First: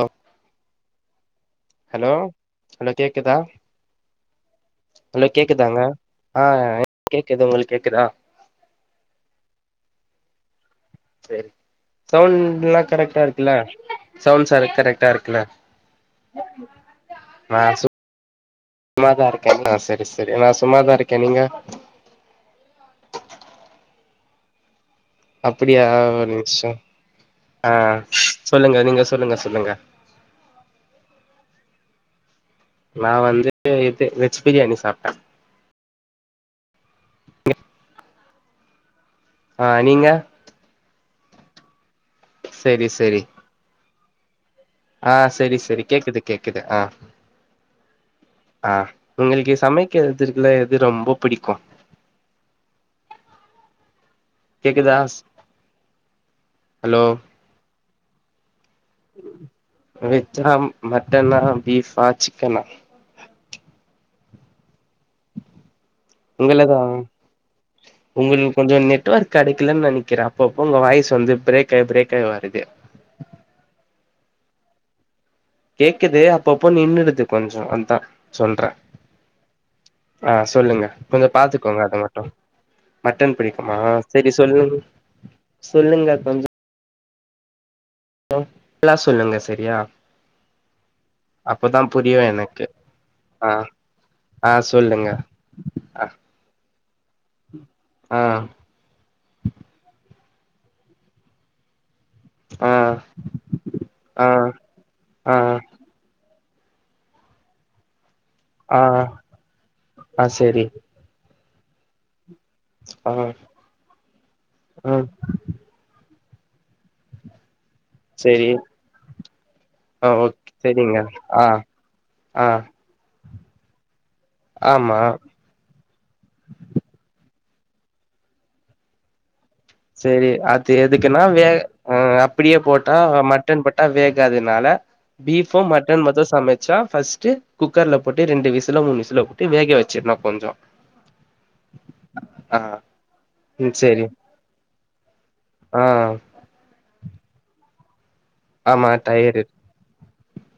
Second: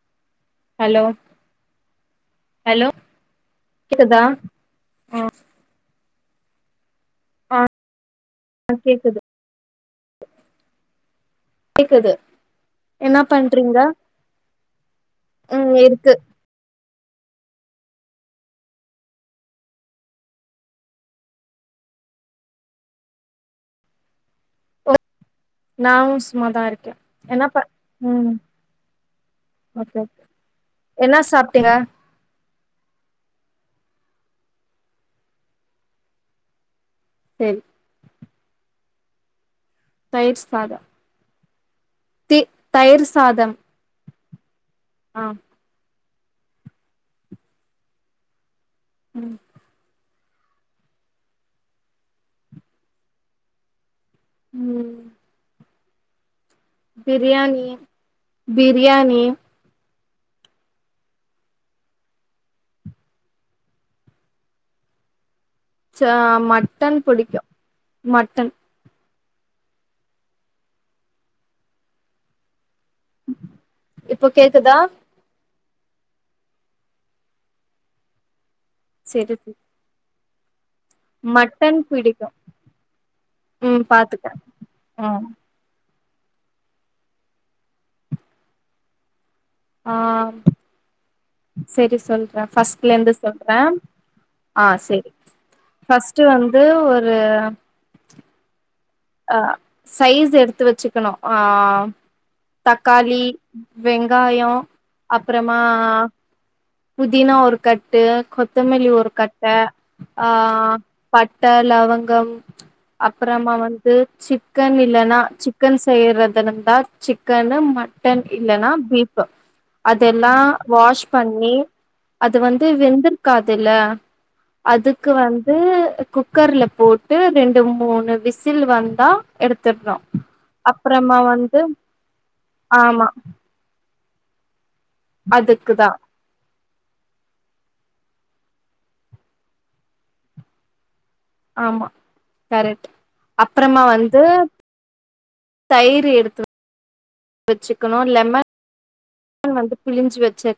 ஓ hello hello hello கேக்குதா கேக்குதா ஆ ஹலோ கேக்குதாங்க ஆ கேக்குது உங்களுக்கு கேக்குதா ஆ கேக்குது செரி கேக்குது சவுண்ட்லா என்ன கரெக்டா இருக்குல்ல பண்றீங்க சவுண்ட் ச கரெக்டா இருக்குல்ல ம் இருக்கு ஆ சு ம்மாதா இருக்கே ஆ சரி சரி நா சும்மாதா இருக்கே நீங்க அப்டியா நானு ஒரு சும்மாதா நிமிஷோ இருக்கே என்ன ப ஆ ம் சொல்லுங்க நீங்க சொல்லுங்க சொல்லுங்க ஓகே ஓகே என்னா சாப்ட்டீங்க நா வந்து இது வெஜ் பிரியாணி சாப்ட்டே சேரி ஆ நீங்க தயிர்சாத தி சேரி தயிர் சேரி சாதம் ஆ செரி செரி கேக்குது கேக்குது ஆ ஆ ம் உங்களுக்கு சமைக் கிறதுல எது ரொம்போ பிடிக்கு ம் கேக்குதாஸ் பிரியாணி பிரியாணி வெஜ்ஜா மட்டனா பீஃபா சிக்கனா ச உங்கள தா மட்டன் புடிக்கு மட்டன் உங்களுக் கொஞ்சோ நெட் ஒர்க் கடைக்கலன் நனைக்கிறே அப்பப்போ உங்க வாய்ஸ் வந்து பிரேக் ஆகி பிரேக் ஆகி வருது இப்ப கேக்குதா கேக்குது அப்பப்போ நின்னுடுது கொஞ்சோ அதா சொல்ற செரி [inaudible] ஆ சொல்லுங்க கொஞ்சோ மட்டன் பாத்துக்கோங்க அத மட்டு பிடிக்கு மட்டன் பிடிக்குமா ம் பாத்துட்டே செரி சொல்லுங் ம் சொல்லுங்க கொஞ்சோ லா சொல்லுங்க செரியா ஆ அப்பதா செரி புரியு சொல்ற எனக்கு ஃபஸ்ட்லந்து சொல்ற ஆ ஆ செரி ஆ ஃபஸ்ட்டு வந்து ஒரு ஆ அ சைஸ் எடுத்து வச்சுக்கணு ஆ ஆ தக்காளி ஆ வெங்காயோ ஆ அப்புறமா புதினா ஒரு கட்டு ஆ கொத்தமல்லி ஒரு கட்ட ஆ பட்ட லவங்கம் ஆ அப்புறமா வந்து சிக்கன் ம் இல்லன்னா சிக்கன் செய்றது இருந்தா சிக்கனு மட்டன் செரி இல்லன்னா பீஃபு ஆ அதெல்லா ஓக் செரிங்க வாஷ் ஆ பண்ணி அது ஆ வந்து வெந்துரு காதுல்ல ஆமா அதுக்கு வந் து குக்கர்ல போட்டு ரெண்டு மூணு விசில் வந்தா எடுத்துட்ணு சேரி அது அப்பறமா எதுக்குனா வேக வந்து அ அப்டியே போட்டா ஆமா மட் மடன் போட்டா வேகாதனால பீஃபு அதுக்குதா மட்டன் மட்டு சம ச்சா ஃபஸ்ட்டு குக்கர்ல போட்டு ரெண்டு விசுலோ மூணு விசுலோ போட்டு வேக வச்சிர்னு கொஞ்சோ ஆமா ஆ கரெக்ட்டு ம் அப்புறமா சேரி வந்து ஆ தயிர் எடுத்து வச்சுக்கணு லெமன் ஆமா தயிரு வந்து பிலிஞ்சு வச்சு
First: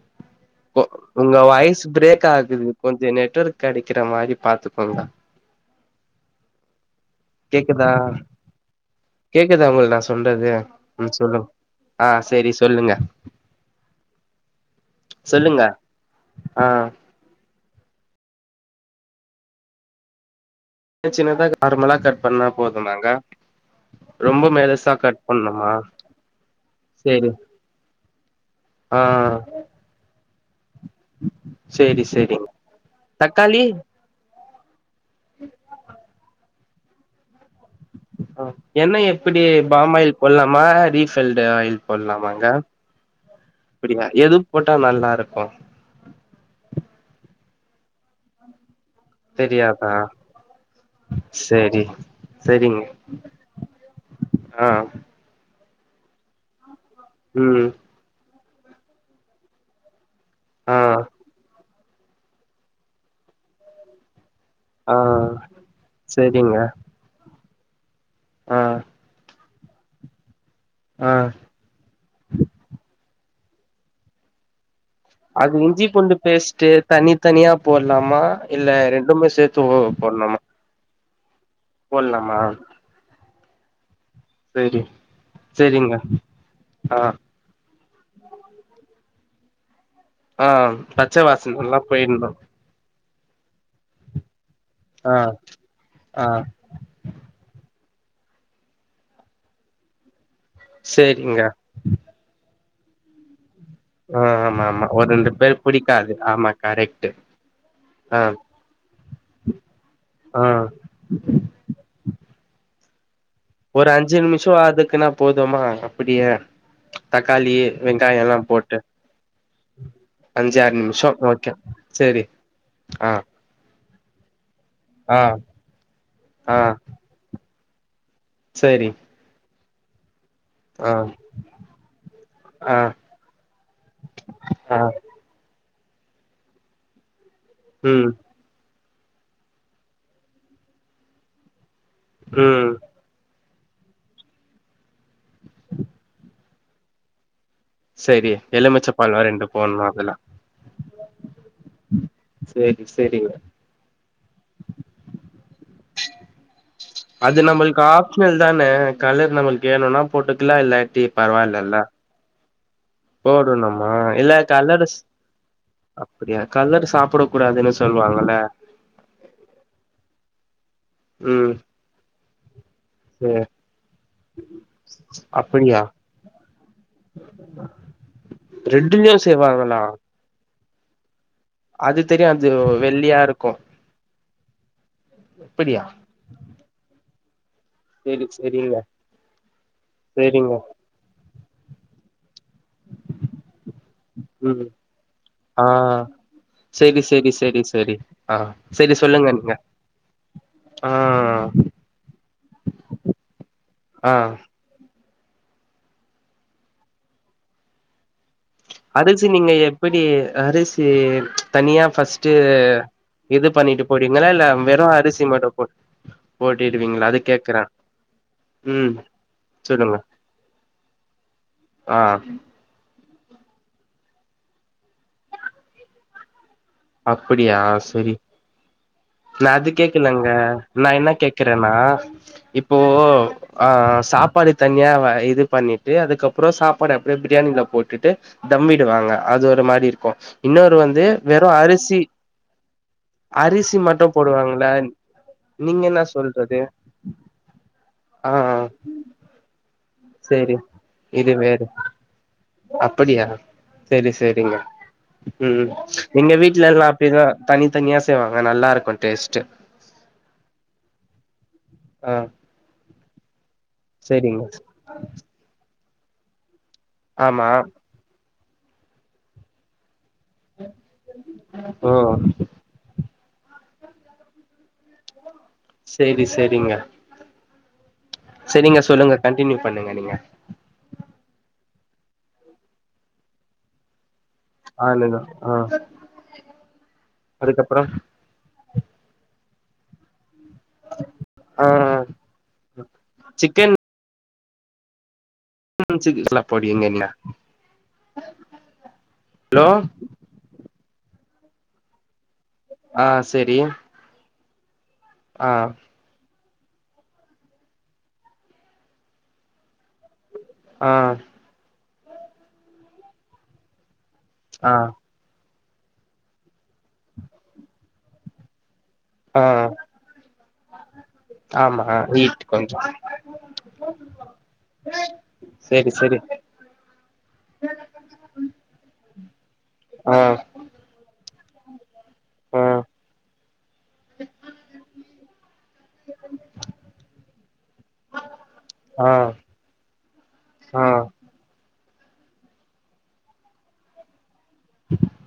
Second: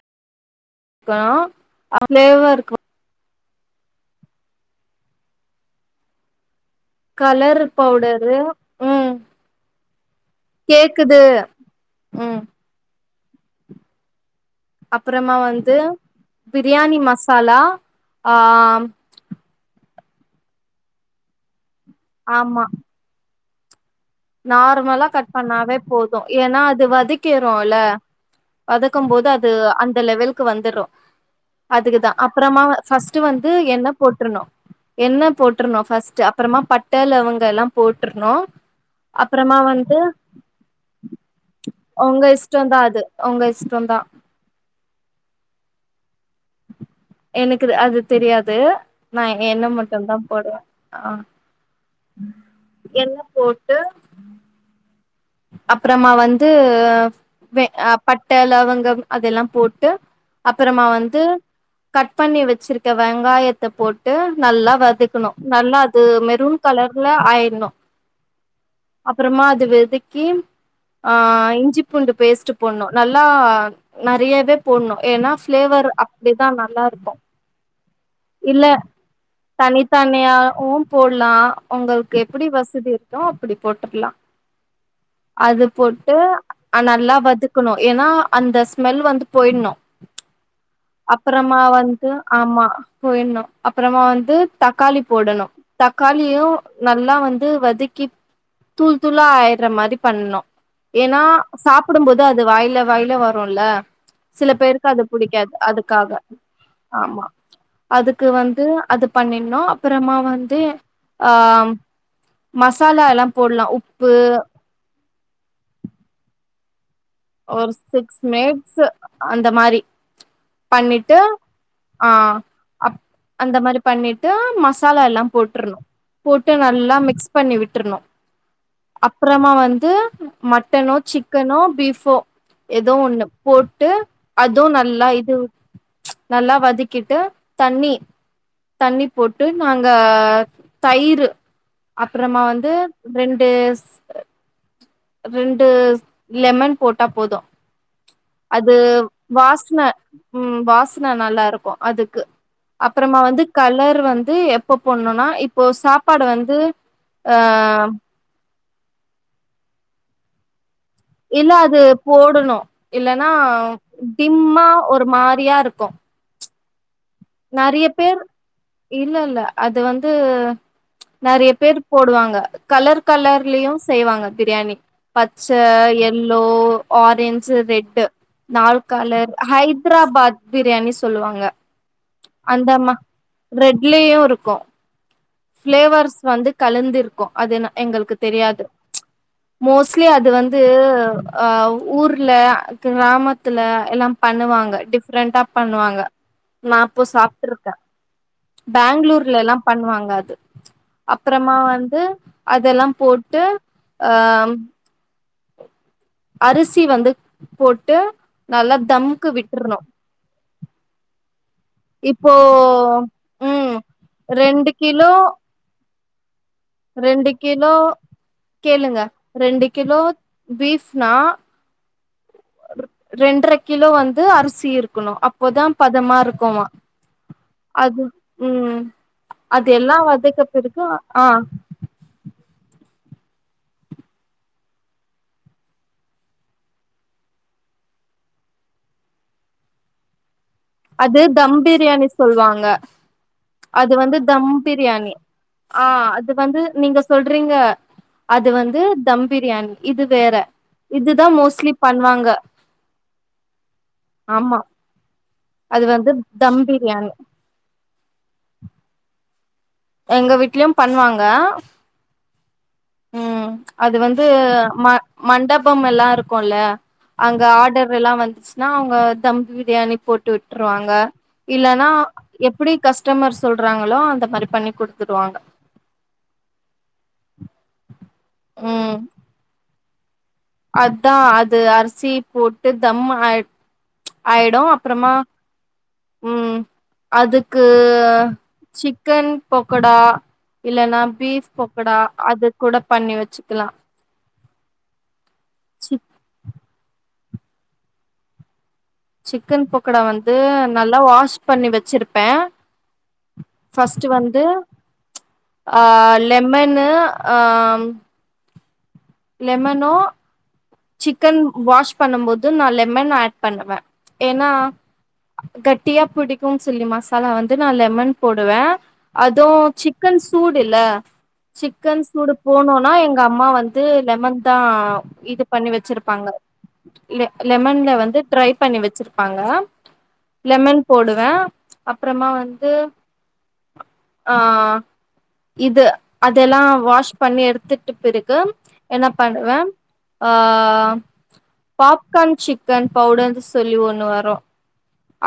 உங்க வாய்ஸ் பிரேக் ஆகுது ஃபிளேவருக்கு கொஞ்சோ நெட்ஒர்க் கெடைக்கிற மாரி பாத்துக்கோ தா கலர் கேக்குதா பவுடரு ம் கேக்குதா முல் நா சொல்றது ம் கேக்குது சொல்லு ஆ ம் செரி சொல்லுங்க அப்புறமா சொல்லுங்க வந்து ஆ பிரியாணி மசாலா அ சின்ன சின்னதாக நார்மலா கட் பண்ணா ஆமா போது தாங்க நார்மலா கட் பண்ணாவே போது ஏன்னா அது சேரி வதக்கிரோல ஆ வதக்கும் போது அது அந்த லெவலுக்கு வந்துரு சேரி அதுக்குதா சேரிங் அப்புறமா வ ஃபஸ்ட்ட் வந்து தக்காளி எண்ணெ போட்டுர்ணு எண்ணெ போட்டுர்ணு ஃர்ஸ்ட்டு அப்புறமா பட்ட லவங்க எல்லா போட்டுர்ணு எண்ணெ எப்படி பாம் ஆயில் போட்லாமா ரீஃபைல்டு ஆயில் உங்க போட்லாமாங்க இஷ்டந்தா அது உங்க இஷ்டோந்தா கூட்டா நல்லா இருக்கு எனக்கு அது தெரியாது நா எண்ண மட்டுதா போடுவே ஆ சரி சரிங்க எண்ண போட்டு ஆ அப்புறமா வந்து வெ ம் அ பட்ட லவங்கம் அதெல்லா போட்டு ஆ அப்புறமா வந்து கட் பண்ணி வெச்சிருக்க வெங்காயத்த போட் டு நல்லா ஆ வெதக்கணு நல்லா அது சேரிங்க மெரூன் கலர்ல ஆயிர்ணு ஆ அப்புறமா அது வெதக்கி ஆ இஞ்சி பூண்டு பேஸ்ட்டு போட்னு நல்லா நெறையவே போட்னு ஏன்னா அது இஞ்சி ஃபிளேவர் பூண்டு அப்டிதா பேஸ்ட்டு நல்லா இருத்து தனித்தனியா போட்லாமா இல்ல ரெண்டுமே சேத்து போட்லாமா தனித்தனியவு போட்லா உங்களுக்கு போட்லாமா எப்டி வசதி இருக்கோ அப்டி போட்டுக்கலா சரி அது போட்டு நல்லா வதக்கணு ஏன்னா அந்த ஸ்மெல் வந்து போயிட்ணு ஆ பச்ச அப்புறமா வாசனல்லா வந்து போயிட்ணு ஆமா போயிட்ணு அப்புறமா வந்து தக்காளி ஆ போடணு ஆ தக்காளியு நல்லா வந்து வதக்கி தூள் தூளா ஆயிட்ற மாரி பண்ணு ஏன்னா சேரிங்க சாப்புடும் போது அது வாயில வாயில வருல ஆ சில ஆமா ஆமா பேருக்கு அது ஒரு ரெண்டு புடிக்காது பேர் புடிக்காது அதுக்காக ஆமா கரெக்ட்டு ஆமா ஆ அதுக்கு வந்து அது பண்ணிட்ணு அப்புறமா ஆ வந்து ஆ மசாலா எல்லா ஒரு உப்பு அஞ்சு நிமிஷ அதுக்குன்னா போதுமா அப்டியே தக்காளி ஒரு சிக்ஸ் வெங்காயோல்லா போட்டு மினிட்ஸ் அந்த மாரி அஞ்சு ஆறு நிமிஷ பண்ணிட்டு ஓகே ஆ சரி அப் ஆ அந்த மாரி பண்ணிட்டு மசாலா ஆ எல்லா போட்டுர்ணு போட்டு நல்லா மிக்ஸ் பண்ணி விட்டுர்ணு சரி அப்புறமா வந்து மட்டனோ சிக்கனோ ஃபீபோ ஆ எதோ ஒண்ணு போட்டு அதுவு ஆ நல்லா இது நல்லா வதக்கிட்டு தண்ணி ம் தண்ணி போட்டு நாங்க தயிரு அப்புறமா ம் வந்து ரெண்டு ச் ரெண்டு லெமன் போட்டா போது சரி அது வாச்ன ம் வாசன நல்லா இருக்கு அதுக்கு சேரி அப்புறமா சேரிங்க வந்து கலர் வந்து எப்ப போட்னுனா இப்போ சாப்பாடு வந்து ஆ அது நம்மளுக்கு ஆப்ஷனல் தானே கலர் நம்மளுக்கு வேணுனா போட்டுக்கலா இல்லாட்டி இல்ல பரவாயில்லல்ல அது போடணு இல்லன்னா போடணுமா டிம்மா ஒரு மாரியா இருக்கு அப்டியா கலர் சாப்புட நறைய பேர் இல்ல இல்ல அது வந்து நறைய ம் பேர் போடுவாங்க கலர் சரி கலர்லயு செய்வாங்க பிரியாணி பச்ச, அப்படியா எல்லோ, ஆரஞ்சு, ரெட்டு நால் ரெட்டுலயு கலர் செய்வாங்களா ஹைத்ராபாத் பிரியாணி சொல்லுவாங்க அது தெரியு அது வெள்ளியா இருக்கு இலயு இருக்கோ [inaudible] ஃபிளேவர்ஸ் வந்து கலந்து இரு க்கு அது ந எங்களுக்கு சரி தெரியாது சரிங்க மோஸ்ட்லி அது சரிங்க வந்து ஆ ஊர்ல கிராமத்துல எல்லாம் ம் பண்ணுவாங்க டிஃப்ரெண்டாப் ஆ பண்ணுவாங்க நா சரி அப்போ சரி சரி சாப்ட்டுருக்கே சரி ஆ சரி சொல்லுங்க நீங்க பெங்களூர்லெல்லாம் பண்ணுவாங்க அது ஆ அப்றமா வந்து அதெல்லாம் போட்டு ஆ அம் அரிசி வந்துக் போட்டு நல்லா அரிசி தம்க்கு நீங்க விட்றணு எப்பிடி அரிசி தனியா இப்போ ஃபஸ்ட்டு இது ம் பண்ணிட்டு போடுவிங்களா இல்ல ரெண்டு வெறு கிலோ அரிசி மட்டும் போட் ரெண்டு கிலோ ம் கேளுங்க ரெண்டு சொல்லுங்க கிலோ பீஃப்னா ஆ ரெண்டர கிலோ வந்து அரிசி இருக்குணு அப்போதாம் பதமா இருக்குமா அப்பிடியா அது செரி ம் நா அது எல்லா கேக்கலங்க வதக்க பிறகு நா என்ன ஆ கேக்கறன்னா இப் [inaudible] போ ஆ சாப்பாடுத் தனியாவ இதுப் பண்ணிட்டு அதுக்கப்றோ சாப்பாடு அப்டியேப் பிரியாணில போட்டுட்டு தம் விடுவாங்க அது ஒரு மாரி இருக்கு இன்னொரு வந்து அது வேர் தம் பிரியாணி சொல்வாங்க அரிசி அது மட்டு வந்து தம் போடுவாங்கள பிரியாணி நீங்க ஆ என்ன அது சொல்றது வந்து நீங்க சொல்றீங்க ஆ ஆ அது வந்து தம் பிரியாணி இது வேற சேரி இதுதாம் மோஸ்ட்லி பண்வாங்க புடியா செரி செரிங்க ம் அது வந்து எங்க தம் வீட்லலா பிரியாணி அப்டிதா தனித்தனியா செய்வாங்க நல்லாருக்கு டேஸ்ட்டு எங்க வீட்லியும் பண்வாங்க ஆ ம் அது வந்து சேரிங்க ம மண்டபம்மெல்லா இருக்குல்ல அங்க ஆமா ஆடர் அப்ரிலா வந்துச்சுனா அவுங்க தம் பிரியாணிப் போட்டு விட்ருவாங்க இல்லனா ஓ எப் ப்டி கஸ்டமர் சொல்றாங்களோ அந்த மாரிப் பண்ணிக் குடுத்துடுவாங்க சேரி செரிங்க [inaudible] செரிங்க சொல்லுங்க கண்டினியூ பண்ணுங்க நீங்க அதா அது அரிசிப் போட்டு தம்ம அட் ஆயிடு அப்றமா ஆனுதா ஆ ம் அதுக்கு அதுக்கப்புறம் சிக்கன் பக்கொடா இல்லனா பீஃப் ஆ பொக்கடா அதுக் கூடப் பண்ணி வெச்சுக்கிலா சிக்கன் சிக் [unintelligible] போடுவிங்க என்ன சிக்கன் பொக்கடா வந்து நல்லா வாஷ் பண்ணி வெச்சிருப்பே ஆ செரி ஃபஸ்ட்டு வந்து ஆ லெமனு அம் லெமனோ ஆ சிக்கன் வாஷ் பண்ணும்போது நா லெமன் ஆட் பண்ணுவே எனா ஆ கட்டியாப் புடிக்கும் சொல்லி மசாலா வந்து நா லெமன் போடுவே ஆ அதுவு சிக் க்கன் சூடு இல்ல ஆமா சிக்கன் ஈட் சூடுப் கொஞ்சோ போனோனா எங்க அம்மா வந் து லெமன்தா இதுப் பண்ணி செரி செரி வெச்சிருப்பாங்க இரே லெமன்ல வந்து ட்ரைப் பண்ணி வெச்சிருப்பாங்க ஆ லெமன் போடுவே அப்றமா ஆ வந்து ஆ இது அதெல்லா வாஷ் பண்ணி எடுத்துட்டுப் பிறக்கு ஆ என்னப் பண்ணுவே அ ஆ பாப்கார்ன் சிக்கன் பவுடர்னு சொல்லி ஒன்னு வரு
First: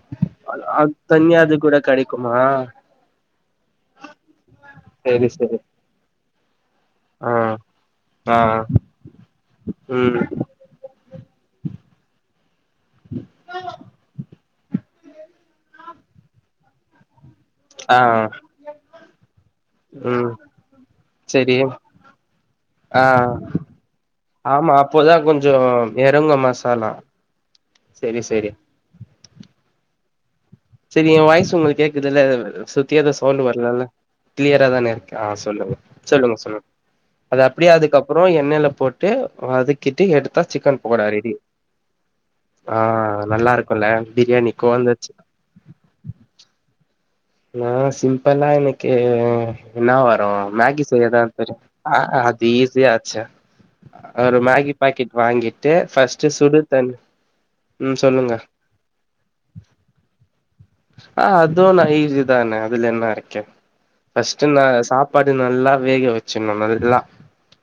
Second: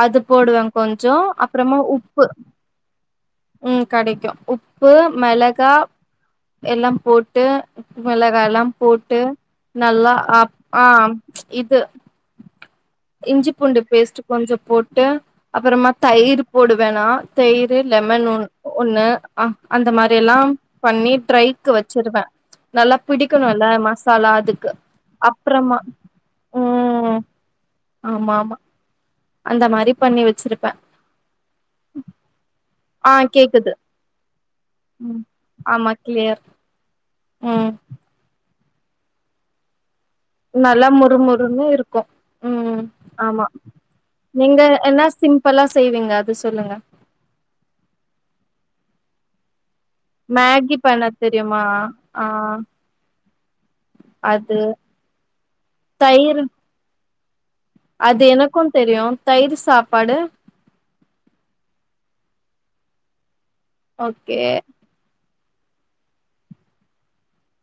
அது போடுவே அது கொஞ்சோ தனியா அது கூட அப்பறமா உப்பு கெடைக்குமா உம் கெடைக்கு உப்பு செரி செரி மிளகா எல்லாம் ஆ போட்டு ஆ மிளகா எல்லா போட்டு நல்லா ம் ஆ இது இஞ்சி பூண்டு பேஸ்ட்ட் கொஞ்சொ போட்டு அப்பறமா தயிர் போடுவே நா தயி ரு ஆ லெமன் ஒ ஒண்ணு ஆ அந்த மாரி ம் எல்லா பண்ணி செரி ட்ரைக்கு வெச்சிருவே நல்லா ஆ பிடிக்கணுல்ல மசாலா அதுக்கு ஆமா அப்போதா கொஞ்சோ அப்பறமா எறங்கு மசாலா உம் செரி ஆமா செரி ஆமா அந்த மாரி பண்ணி வெச்சிருப்பே சரி என் வாய்ஸ் உங்குளுக்கு கேக்குதுல்ல சுத்தியெது ஆ சவுண்டு கேக்குது வரலல்ல கிளியரா தானே இருக்கு ம் ஆ சொல்லுங்க ஆமா சொல்லுங்க கிளியர் சொல்லுங்க அது அப்டியே ம் அதுக்கப் ற எண்ணெயில போட்டு வதக்கிட்டு எடு நல்லா மொறுமொறுன்னு இருக்கு ஆ உம் ஆமா நல்லா இருக்குல்ல நீங்க பிரியாணிக்கோ அந்த என்ன சி சிம் பளா செய்வீங்க அது சொல்லுங்க நா சிம்பளா இன்னிகி என்னா வரு மேகி பண்ண செய்யாத தெரியு தெரியுமா ஆ அது ஈஸியா ஆச்சே ஒரு அது மேகி பாக்கெட் வாங்கிட்டு ஃபர்ஸ்ட்டு தயிர் சுடு தண் அது எனக்கு தெரியு தயிர் சாப்பாடு ஆ அதுவு நா ஈசி தான அதுல என்ன அரைக்க ஓகே ஃபஸ்ட்டு நா சாப் பாடு நல்லா வேக வெச்சிண்ணோ நல்லா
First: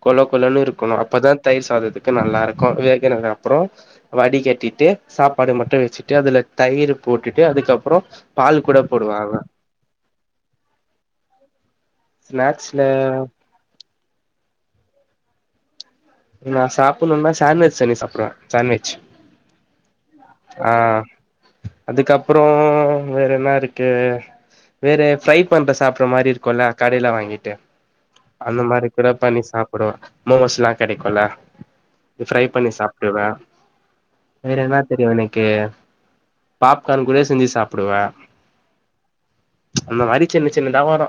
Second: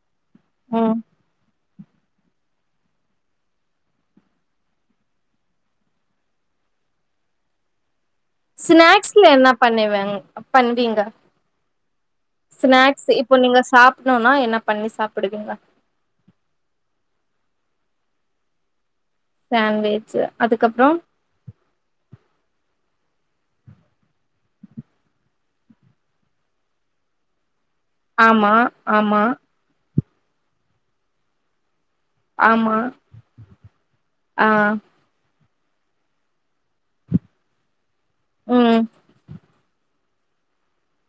கொல கொலன்னு ம் இருக்கணு அப்பதா தயிர் சாதத்துக்கு நல்லா இருக்கு வேகனதுக்கு அப்பற வடி கட்டிட்டு சாப்பாடு மட்டு வெச்சுட்டு அதுல தயிரு போட்டுட்டு அதுக்கப்பறோ ஸ்நாக்ஸ்ல என்ன பண்ணுவ பண்வீங்க ஸ்நாக்ஸ்ல ஸ்நாக்ஸ் இப்போ நீங்க சாப்பணும்னா என்ன பண்ணி சாப்பிடுவீங்க நா சாப்பணுனா சேண்வெஜ் செஞ்சி சாப்டுவ சேண்வெஜ் சேண்வெ ஆ அதுக்கப்பறோ வேற என்ன இருக்கு வேற ஃப்ரை பண்ற சாப்பற மாரி இருக்குல்ல கடையில்ல வாங்கிட்டு ஆமா அந்த மாரி கூட ஆமா பண்ணி சாப்டுவ மோமோஸ்ல்லா கெடைக்குல ஃப்ரை பண்ணி ஆமா சாப்டுவ ஆ வேற என்ன தெரியு எனக்கு பாப்கார்ன் கூட செஞ்சு சாப்புடுவ ம் அந்த மாரி சின்ன சின்னதா வரு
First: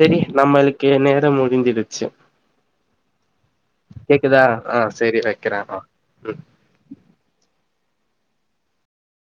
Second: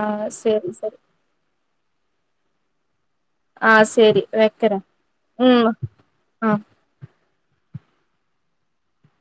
ஆ சேரி நம்மளுக்கு சேரி நேரம் முடிஞ்சிடுச்சு ஆ சேரி கேக்குதா வெக்கறே ஆ சரி வைக்கிறே உம் ஆ ம் ஆ